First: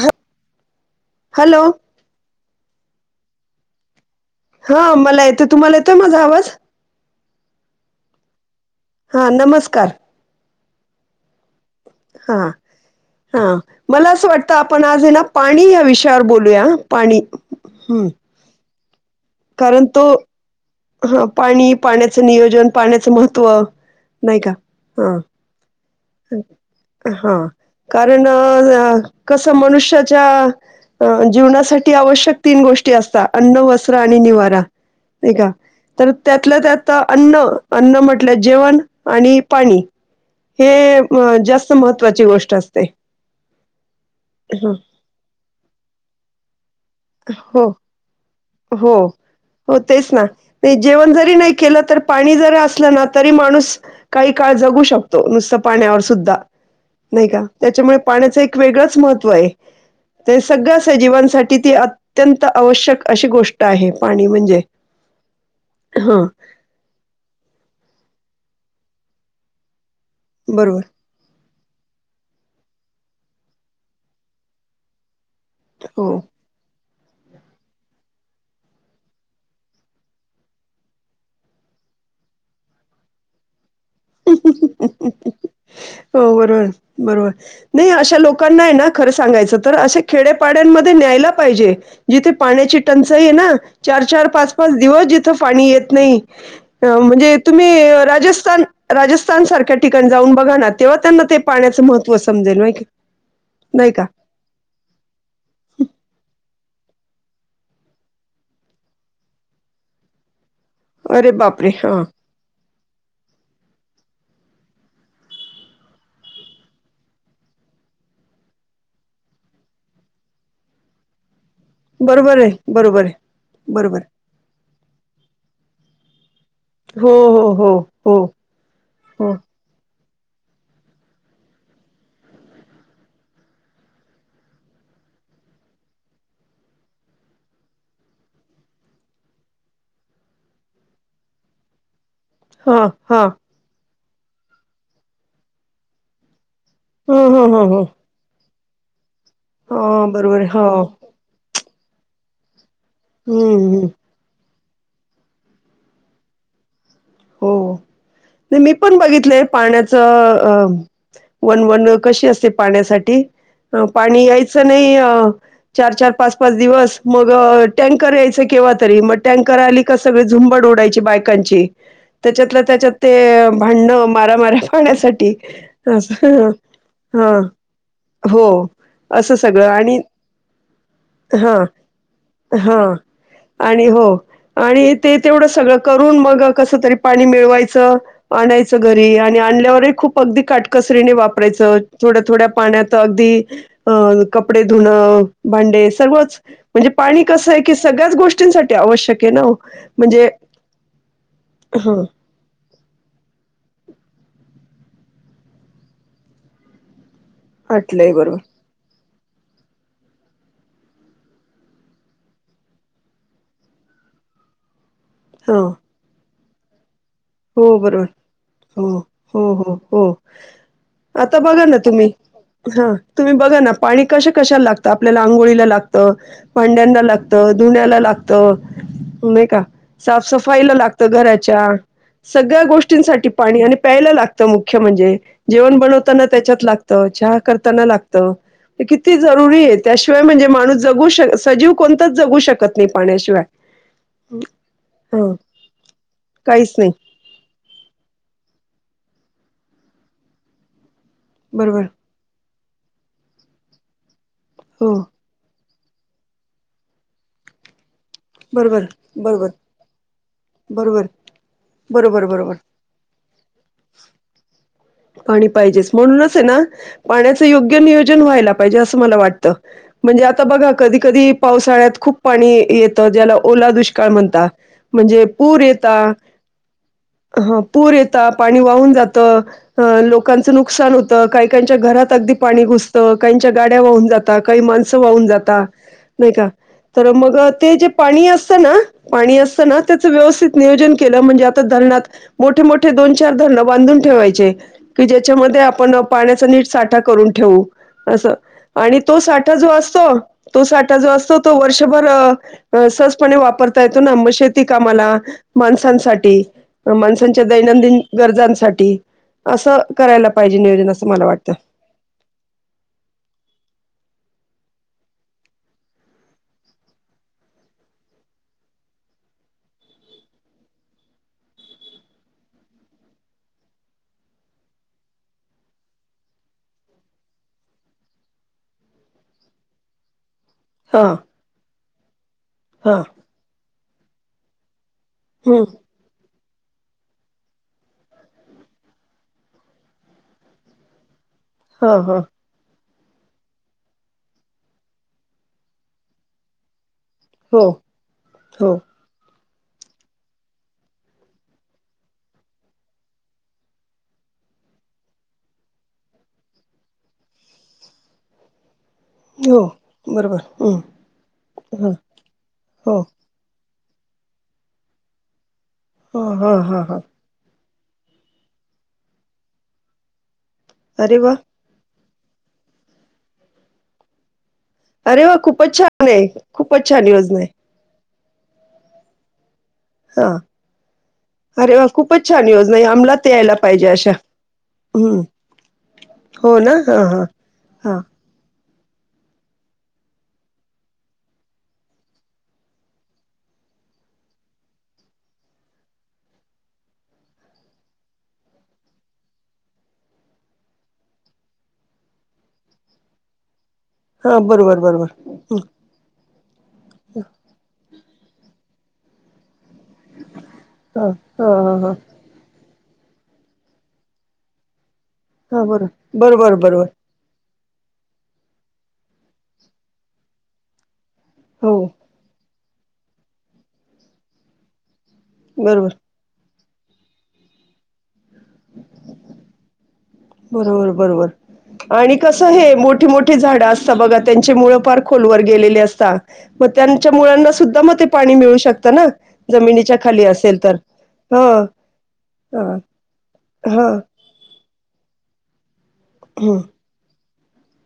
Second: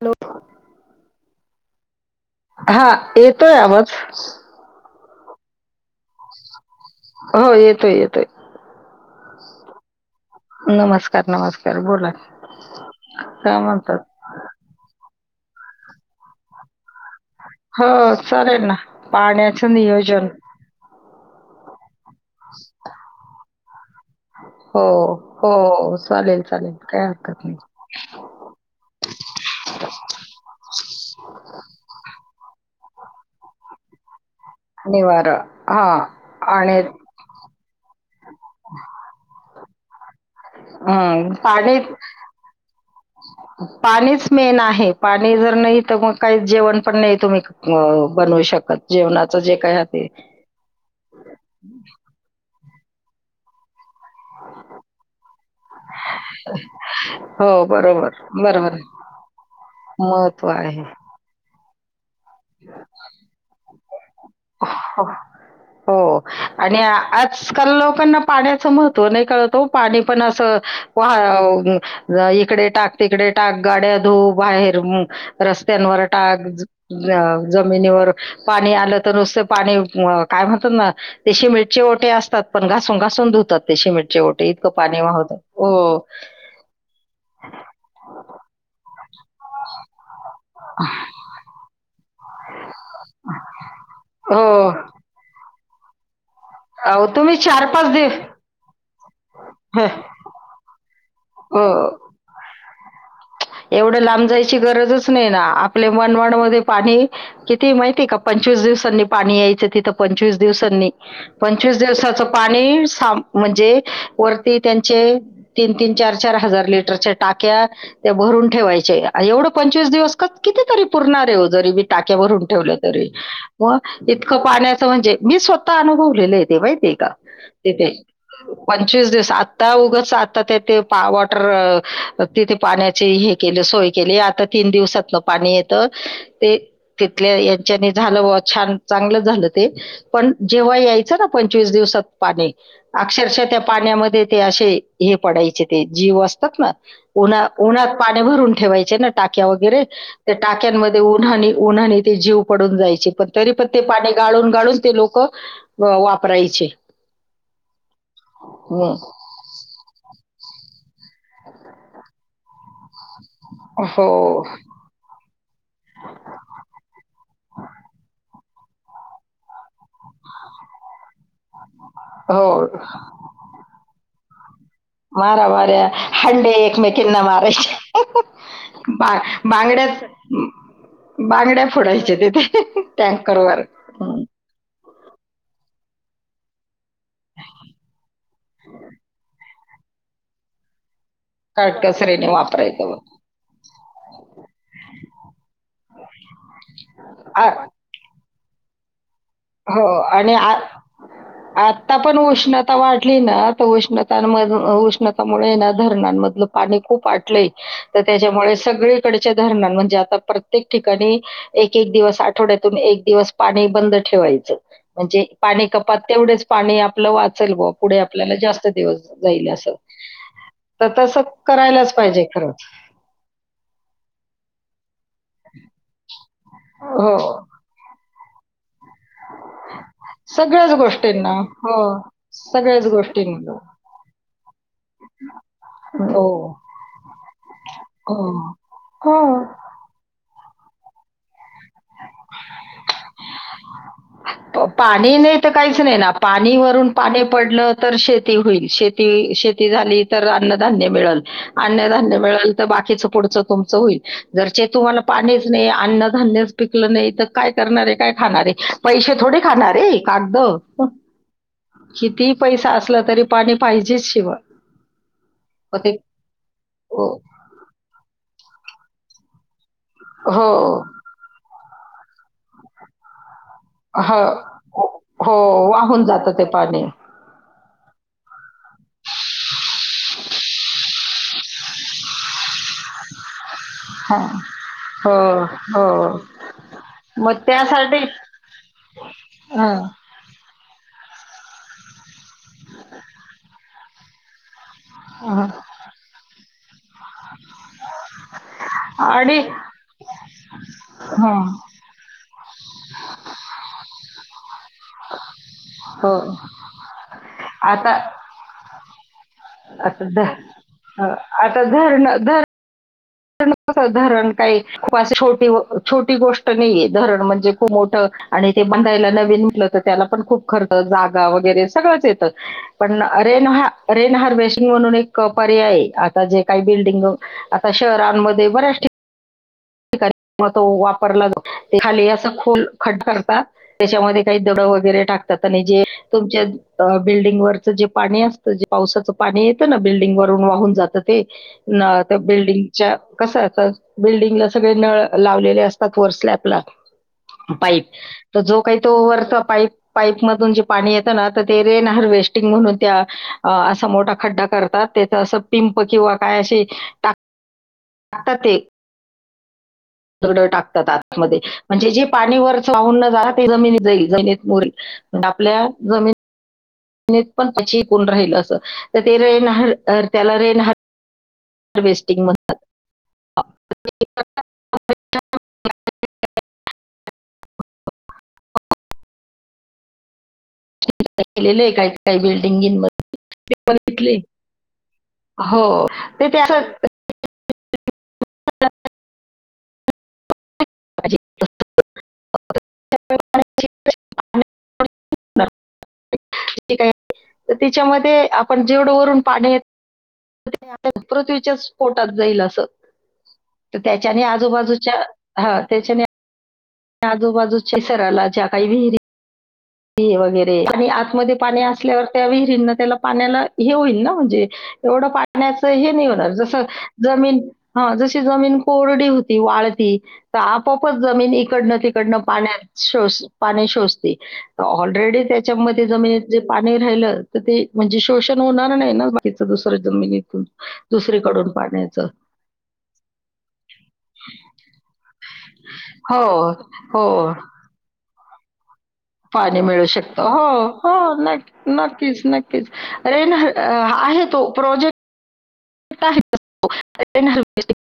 ह हॅलो! हा येतोय आवाज. हा मला येतं तुम्हाला येतोय माझा आवाज. हो येतोय येतोय. हा, नमस्कार. नमस्कार, नमस्कार बोला हा काय म्हणतात? तर आज आपण आज ना पाणी या विषयावर बोलूया पाणी. हो हं चालेल ना पाण्याचं कारण तो नियोजन. हा पाणी पाण्याचं नियोजन पाण्याचं महत्त्व नाही का? हो हा हो चालेल चालेल काय हा हरकत नाही कारण अ. कसं मनुष्याच्या अ जीवनासाठी आवश्यक तीन गोष्टी असता अन्न, वस्त्र आणि निवार. निवारा हा तर त्यातल्या आणि त्यात अन्न अन्न म्हटलं जेवण आणि पाणी. हे हं, जास्त पाणी महत्त्वाची गोष्ट असते. पाणीच मेन हं. आहे पाणी जर नाही तरग काही जेवण पण नाही तुम्ही हो, अ बनवू शकतं. हो, हो तेच ना नाय जेवणं जरी नाय केलं तर पाणी जरी असलं ना तरी माणूस काही काळ जगू शकतो नुसतं पाण्यावर सुद्धा. नाही का हो त्याच्यामुळे बरोबर पाण्याच एक बरोबर वेगळंच महत्त्व आहे ते महत्व सगळं आहे सजीवांसाठ- किती अत्यंत आवश्यक अशी गोष्ट आहे पाणी म्हणजे हो हो ह आणि आजकाल लोकांना पाण्याचं महत्त्व नाही कळत ओ पाणी पण असं बरोबर. वाहून इकडे टाक तिकडे टाक गाड्या धुऊ बाहेर रस्त्यांवर हो. टाक अ जमिनीवर पाणी आलं तर नुसत पाणी काय म्हणतात ना ते सिमेंट चे ओटे असतात पण घासून घासून धुतात ते सिमेंट. चे ओटे इतकं पाणी वाहतात ओ. हो बरोबर, बरोबर नाही अशा लोकांना हाय ना खरं सांगायचं तर असे खेडेपाड्यांमध्ये न्यायला पाहिजे. जिथे पाण्याची टंचाई ये ना चार चार हो. पाच पाच दिवस जिथं पाणी येत नाही. अ म्हणजे तुम्ही दिव राजस्थान राजस्थान सारख्या ठिकाणी जाऊन बघा ना तेव्हा त्यांना ते पाण्याचं हो. महत्त्व समजेल नाय का नाही एवढं का? लांब जायची गरजच नाही ना आपले मनमाड मध्ये पाणी किती माहिती ये का पंचवीस दिवसांनी पाणी यायचं तिथं पंचवीस दिवसांनी. अरे बापरे! पंचवीस हां. दिवसाच पाणी सा म्हणजे वरती त्यांचे तीन तीन चार चार हजार लिटरच्या टाक्या त्या भरून ठेवायचे एवढं पंचवीस दिवस क कितीतरी पुरणार आहे जरी बी टाक्या बरोबर भरून आहे, ठेवल्या बरोबर तरी आहे, मग बरोबर. इतकं पाण्याचं म्हणजे मी स्वतः अनुभवलेलं ये ते माहितीये हो हो हो हो. पंचवीस दिवस हो. आता उगच आता ते ते पा वॉटर तिथे पाण्याची हे केलं सोय केली आता तीन दिवसातनं पाणी येत ते तिथल्या यांच्यानी झालं बुआ छान चांगलं झालं ते. पण जेव्हा यायचं ना पंचवीस दिवसात पाणी हां, हां. अक्षरशः त्या पाण्यामध्ये ते असे हे पडायचे ते जीव असतात ना हं, उन्हा हं, हं, हं. उन्हात पाण्या भरून ठेवायचे ना टाक्या वगैरे हां, त्या बरोबर आहे. हो. टाक्यांमध्ये ऊन उन्हानी उन्हानी ते जीव पडून जायचे पण तरी पण हं, ते हं. पाणी गाळून गाळून ते लोक व वापरायचे. हो नाय मी हम्म. पण बघितलेत पाण्याचं अ वन वन कशी असते पाण्यासाठ ठी पाणी हो यायचं नाही अ चार चार पाच पाच दिवस मग टँकर यायचं केव्हा तरी मग टँकर आली का सगळ झुंबड उडायची बायकांची त्याच्यात हो त्याच्यात ते भांडण मारा माऱ्या मारा माऱ्या हंडे एकमेकांना हां, मारायचे हो. असं सगळं आणि बा-बांगड्याच हां, बांगड्या फोडायच्या तेथे हां. टँकर वर आणि हो हम्म. आणि ते तेवढं सगळं करून मग कसं तरी पाणी मिळवायचं आणायचं घरी आणि आणल्यावरही खूप अगदी काटकसरीने वाप वापरायचा काटकसरीने थोड्या-थोड्या पाण्यात वापरायचं अगदी अ कपडे धुणं भांडे सर्वच म्हणजे पाणी आ- कसं आहे की स सगळ्याच गोष्टींसाठी आवश्यक आहे हो ना म्हणजे आणि आ- आता ह पण उष्ण ता वाढली ना आता उष्णता न मध उष्णतामुळे ना धरणांमधलं पाणी खूप वाटलंय. तर आटलंय बरोबर त्याच्यामुळे सगळीकडच्या धरणान म्हणजे आता प्रत्येक ठिकाणी एक-एक दिवस आठवड्यातून एक दिवस पाणी बंद ठेवायच म्हणजे ह पाणी कपात तेवढेच पाणी आपलं वा चेल व हो पुढे बरोबर आपल्याला जास्त दिवस हो जाईल हो हो असं. हो तर तसं आता बघा ना करायलाच तुम्ही पाहिजे खरच. हा तुम्ही बघा ना पाणी कशा-कशाला लागतं आपल्याला आंघोळीला लागतं भांड्यांना हो. लागतं धुण्याला लागतं नाही का सगळ्याच साफसफाईला लागत गोष्टींना. घराच्या हो. सगळ्या सगळ्याच गोष्टींसाठी गोष्टींना. पाणी आणि प्यायला लागतं मुख्य म्हणजे जेवण बनवताना हो. त्याच्यात लागतं, चहा करताना हो. लागतं किती हो. जरुरी हे त्याशिवाय म्हणजे माणूस जगू शक सजीव कोणताच जगू शकत नाही पाण्याशिवाय. पाणी ह नाही तर काहीच नाही ना पाणी काहीच वरून नाही पाणी पडलं तर शेती होईल शेती-शेती झाली तर अन्नधान्य मिळल बरोबर अन्नधान्य मिळल तर बाकीच पुढचं तुमचं होईल जर हो तुम्हाला पाणीच नाही अन्नधान्यच पिकलं नाही तर काय करणारे, काय खाणारे बरोबर पैशे थोडी बरोबर खाणार आहे कागदं बरोबर बरोबर किती बरोबर पैसा असलं तरी पाणी पाहिजे शिवा. पाणी पाहिजेच म्हणूनच आहे ना हो पाण्याचं योग्य नियोजन व्हायला पाहिजे असं मला वाटतं. म्हणजे आता हो बघा कधी-कधी पावसाळ्यात खूप पाणी येतं ज्याला ओला दुष्काळ हो म्हणता म्हणजे हो, पूर येता वाहून जातं ते पाणी हा पूर येेता पाणी वाहून जातं हा लोकांचं नुकसान होतं काहीकांच्या घरात अगदी पाणी घुस तं काहींच्या गाड्या वाहून हा, जाता, काही माणसं हो वाहून जाता हो नाही का तर मग ते जे पाणी असतं ना पाणी असतं हा, ना ते चा व्यवस्थित नियोजन केलं म्हणजे आता धरणात मोठे मोठे दोन चार धरणं बांधून ठेवायचे कि हा. ज्याच्यामध्ये आपण पाण्याचा नीट साठा करून ठेवू असं आणि तो साठा जो असतो तो साठा जो असतो हं, तो वर्ष भर अ सहजपणे वापरता येतो ना शेती कामाला हो माणसांसाठी माणसांच्या दैनंदिन गरजांसाठी. असं आता-ता करायला पाहिजे नियोजन असं मला वाटतं आता धरणं-धरणं [unintelligible] धरण काही खूप अशी छोटी व छोटी गोष्ट नाहीये धरण म्हणजे खूप मोठं आणि ते बनधयला नवीन म्हटलं तर त्याला पण खूप खर्च जागा वगैरे सगळंच येतं. पण अरे नहा अरे नहार वैष्णो म्हणून एक पर्याय आता जे काही बिल्डिंग आता शहरांम मध्ये बराच ठि-ठिकाणी म तो हा वापरला जा [inaudible] खाली असं खोल हा खट करतात त्याच्यामध्ये काही दडं वगैरे टाकतात आणि हम्म जे तुमच्या अ बिल्डिंग वरचं जे पाणी असतं जे पावसाचं पाणी येतं ना बिल्डिंग वरून वाहून जातं ते हा ना त्या हा बिल्डिंगच्या. कस आता बिल्डिंगला सगळे नळ लावलेले असतात वर स्लॅब ला. हो पाईप तर जो हो काही तो वरचा पाईप पाईपमधून जे पाणी येतं ना तर ते रेन हारवेस्टिंग म्हणून त्या असा मोठा खड्डा करतात. ते असं पिंप किंवा काय असे टाक टाकतात ते. हो बरोबर दगड हम्म टाकतात आतमध्ये म्हणजे ह जे पाणी वरच हो वावून न जात [unintelligible] आपल्या जमी ह हा हा हा ते पण [unintelligible] राहिलं अस [unintelligible] अरे वा! ह्वेस्टिंग म्हणतात. अरे वा! खूपच छान आहे, खूपच छान योजना आहे. हा. केलेलं आहे अरे वा! काही काही खूपच छान योजना बिल्डिंग आहे. अमलात यायला पाहिजे अशा. बघितले हम्म. हो ते ते असं होना हा हा हा. पाहिजे. किती काय [unintelligible] तिच्यामध्ये आपण जेवढं वरून पाणी [unintelligible] पृथ्वीच्या पोटात जाईल असं. तर त्याच्याने हा बरोबर आजूबाजूच्या बरोबर ह त्याच्याने आजूबाजूच्या सरला ज्या काही विहिरी त वगैरे आणि हा आतमध्ये हा पाणी हा हा असल्यावर त्या विहिरींना त्याला पाण्याला हे होईल ना म्हणजे एवढं हा पाण्याचं बरोबर हे नाही होणार जस बरोबर बरोबर जमीन हा जशी जमीन कोरडी होती वाळती तर आपापच जमीन एक हो इकडनं पाण्यात शोष -पाणी शोषते. ऑलरेडी त्याच्यामध्ये बरोबर जमीन जे पाणी राहिलं, तर ते म्हणजे शोषण होणार नाही ना बाकीच दुसरं जमिनी बरोबर बरोबर. आणि कसं हे मोठी मोठी झाडं असतात बघा त्यांचे मुळ पार खोलवर गेलेले असतात हो, मग त्यांच्या हो. मुलांना सुद्धा मग ते पाणी मिळू शकत ना. पाणी मिळू जमिनीच्या शकत खाली असेल हो तर हो. नाही. ह नक्कीच नक्कीच. ह रेन ह आहे तो प्रोजेक्ट. [unintelligible]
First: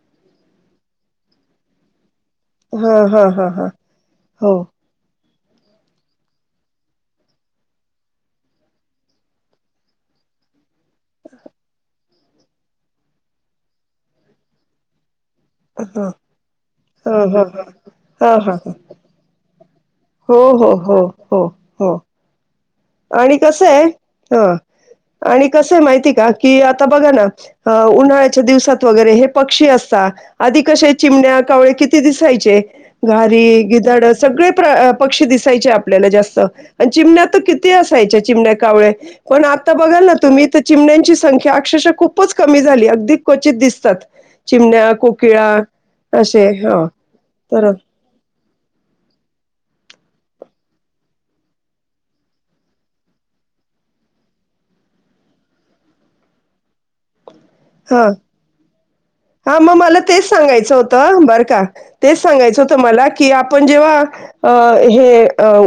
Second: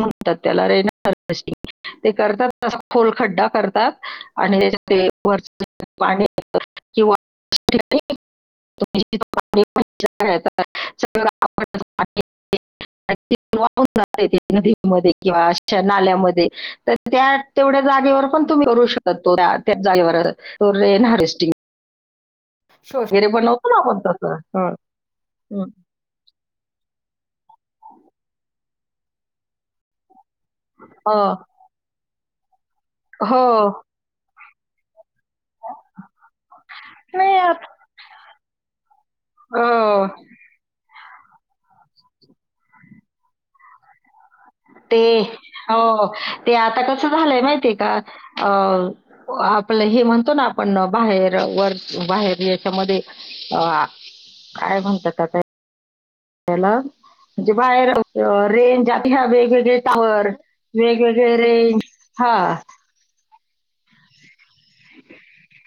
म्हणतात त्याला रेनहर्बासटिंग ते करतात. ह ह ह खोलखड्डा ह ह करतात हो आणि ते वर [unintelligible] पाणी किंवा [unintelligible] पीक वाहून जाते ते नदीमध्ये किंवा असे अच्छा ह ह नाल्यामध्ये तर त्या ह तेवढ्या जागेवर ह पण ह तुम्ही ह करू शकतो. त्यात त्याच जागेवर हो हो हो रेन हो हार्वेस्टिंग. हो शो वगैरे आणि कस बनवतो ना आहे आपण तसं. ह हा. आणि कसं आहे माहिती का? कि आता बघा ना, उन्हाळ्याच्या दिवसात वगैरे हे पक्षी असतात आधी कसे अ, चिमण्या, कावळे किती दिसायचे. घारी, हो. गिधाड सगळे पक्षी दिसायचे आपल्याला जास्त आणि चिमण्या नाही तर की आत- किती असायच्या चिमड्या, कावळे. पण आता बघाल ना अ, तुम्ही चिमण्यांची संख्या अक्षरशा खूपच कमी झाली अगदी क्वचित दिसतात. चिमण्या, ते कोकिळा हो. असे. ते आता हां, कसं झालंय तर माहितीय का? अ आपलं हे म्हणतो ना आपण बाहेर वर बाहेर याच्यामध्ये अ काय म्हणतातता? हॅलो? म्हणजे बाहेर हां. रेंज आता ह्या हा मग वेगवेगळे मला तेच टावर सांगायचं होतं वेगवेगळे बरं का रेंज तेच हा सांगायचं होत मला कि आपण जेव्हा अ हे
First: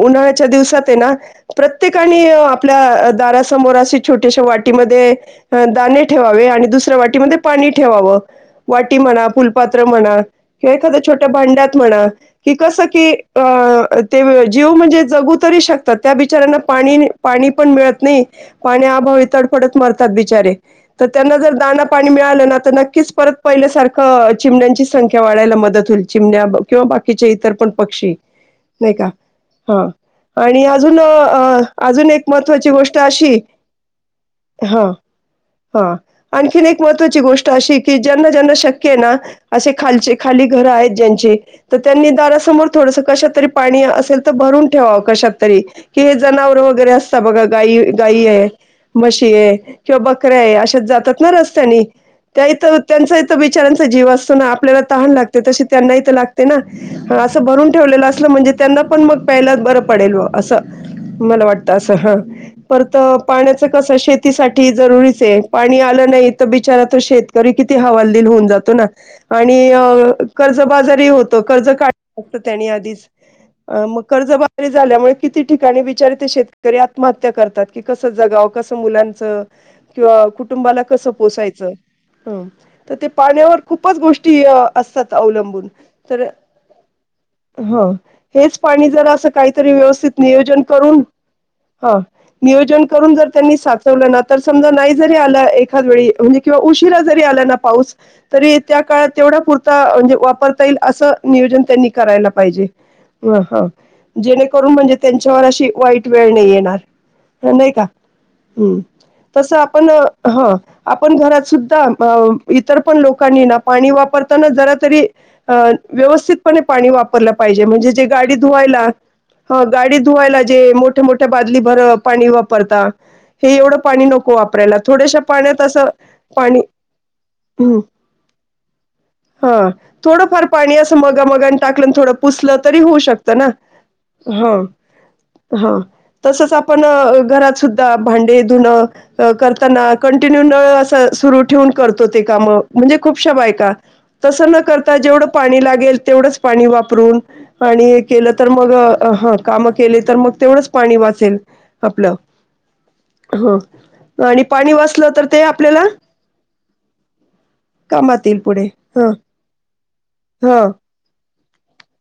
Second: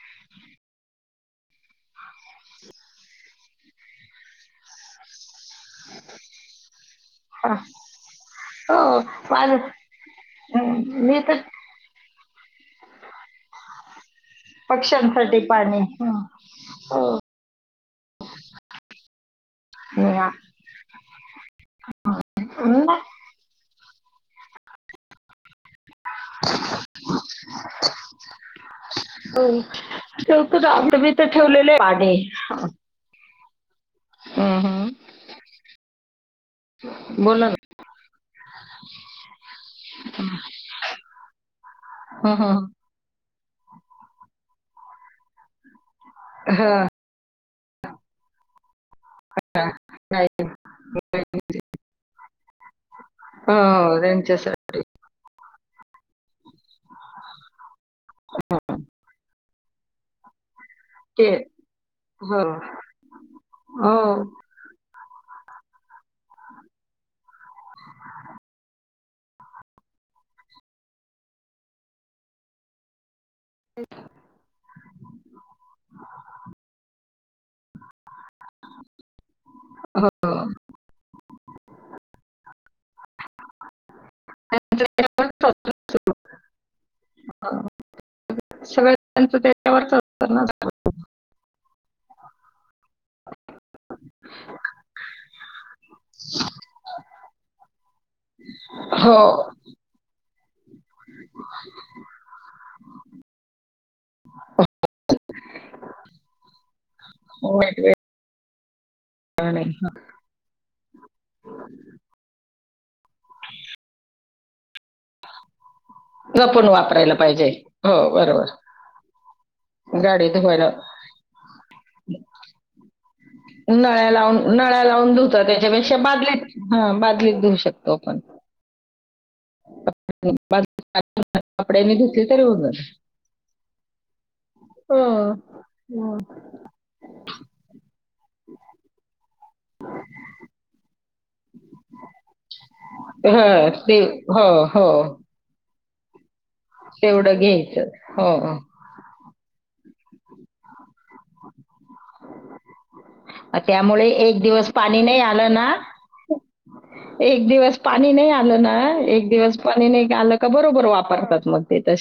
उन्हाळ्याच्या दिवसात आहे ना प्रत्येकाने आपल्या दारासमोर अशी छोट्याशा वाटीमध्ये दाणे ठेवावे आणि दुसऱ्या वाटीमध्ये हा. पाणी ठेवावं. हो वाटी म्हणा माझं फुलपात्र म्हणा किंवा हं, एखाद्या मी छोट्या तर भांड्यात म्हणा. ते कसं कि अ ते जीव म्हणजे जगू पक्ष्यांसाठी तरी पाणी शकतात त्या हं, बिचारांना पाणी हो. पाणी पण मिळत नाही. पाण्या अभावी तडफडत मरतात नाही, बिचारे तर त्यांना जर दाना पाणी मिळालं ना तर नक्कीच परत पहिल्यासारखं चिमड्यांची संख्या वाढायला मध्ये चिमण्या किंवा बाकीच्या इतर पण पक्षी नाही का हो. ह ठेवतो आणि आम्ही अजून मी तर ठेवलेले अजून पाणी एक म महत्वाची गोष्ट अशी हं, हा हं. हा आणखीन एक महत्त्वाची बोला गोष्ट ना अशी की ज्यांना ज्यांना शक्य आहे ना असे खालचे खाली घरं आहेत ज्यांचे तर त्यांनी हं, हं. दारासमोर थोडस कशात तरी पाणी असेल तर भरून ठेवा कशात तरी कि हे जनावर हं, वगैरे अस आता बघा गाय गाय म्हशी किं नाही. बकरीअशाच जातात रस्त्यानी त्यां बचारचा हो जीव असतो ना त्यांच्यासाठी आपल्याला तहाण लागते तशी त्यांनाही ते ना असं भरून ठेवलेलं असलं म्हणजे त्यांना पण मग पहिल्याच बरं पडेल असं. ते, मला वाटतं असं हा हो परत पाण्याच हो कसं शेतीसाठी जरुरीच आहे पाणी आलं नाही तर बिचारा तर शेतकरी किती हवालदिल होऊन जातो ना आणि कर्ज बाजारी होतो कर्ज काढाला लागत त्यानी आधीच मग कर्जबारी झाल्यामुळे किती ठिकाणी विचार ते शेतकरी आत्महत्या करतात. कि कसं जगाव कसं मुलांचं हो किंवा म्हणजे कुटुंबाला कसं पोसायचं. हम्म तर ते पाण्यावर खूपच गोष्टी असतात त्याच्यावरच अवलंबून तर असतं. ह हेच पाणी जरा असं सगळ्यांचं काही त्याच्यावरच व्यवस्थित असतं ना नियोजन करून हा नियोजन करून जर त्यांनी साचवलं ना तर समजा नाही जरी आला एखाद वेळी म्हणजे किंवा उशिरा जरी आला ना पाऊस तरी त्या काळात हो तेवढा पुरता म्हणजे वापरता येईल असं नियोजन त्यांनी करायला पाहिजे. ह हा जेणेकरून म्हणजे त्यांच्यावर अशी वाईट वेळ नाही येणार. नाही वाईट का हम्म वेळ तसं नाही आपण हा आपण घरात सुद्धा इतर पण लोकांनी ना पाणी वापरताना जरा तरी अ व्यवस्थितपणे जपून पाणी वापरायला वापरलं पाहिजे म्हणजे हो जे गाडी बरोबर धुवायला हा गाडी धुवायला जे मोठ्या मोठ्या बादली भर पाणी वापरता हे एवढं पाणी नळ्या नको लावून वापरायला नळ्या लावून थोड्याशा धुता पाण्यात असं त्याच्यापेक्षा बादलीत पाणी हा बादलीत घेऊ हम्म शकतो आपण. हा थोडंफार बादली पाणी असं मगा मगने टाकलं कपड्याने थोडं धुतली पुसलं होऊन तरी होऊ शकतं ना. हा जातं हा हो तसच आपण पण घरात सुद्धा भांडे धुणं करताना कंटिन्यू नळ असं सुरू ठेवून करतो ते काम म्हणजे खूपशा बायका ते हो तसं न करता हो जेवढं पाणी लागेल तेवढंच पाणी वापरून तेवढं घ्यायचं आणि केलं तर हो मग हा काम केले तर मग तेवढंच पाणी वाचेल आपलं. ह त्यामुळे एक आणि दिवस पाणी वाचलं नाही तर ते आलं ना आपल्याला एक दिवस पाणी कामात नाही येईल आलं पुढे ना ह एक दिवस पाणी नाही आलं का ह बरोबर वापरतात मग त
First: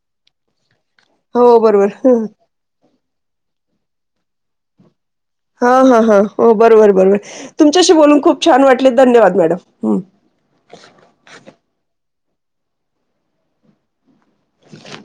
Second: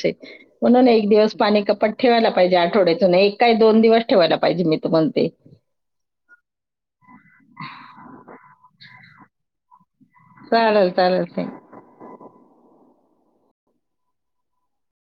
म्हणून एक दिवस हो पाणी बरोबर कपट ह ठेवायला पाहिजे आठवड्यात त्यांना एक काही दोन दिवस ठेवायला पाहिजे मी तर म्हणते हा हा हा हो बरोबर बरोबर तुमच्याशी बोलून खूप छान वाटले धन्यवाद मॅडम चालेल चालेल हम्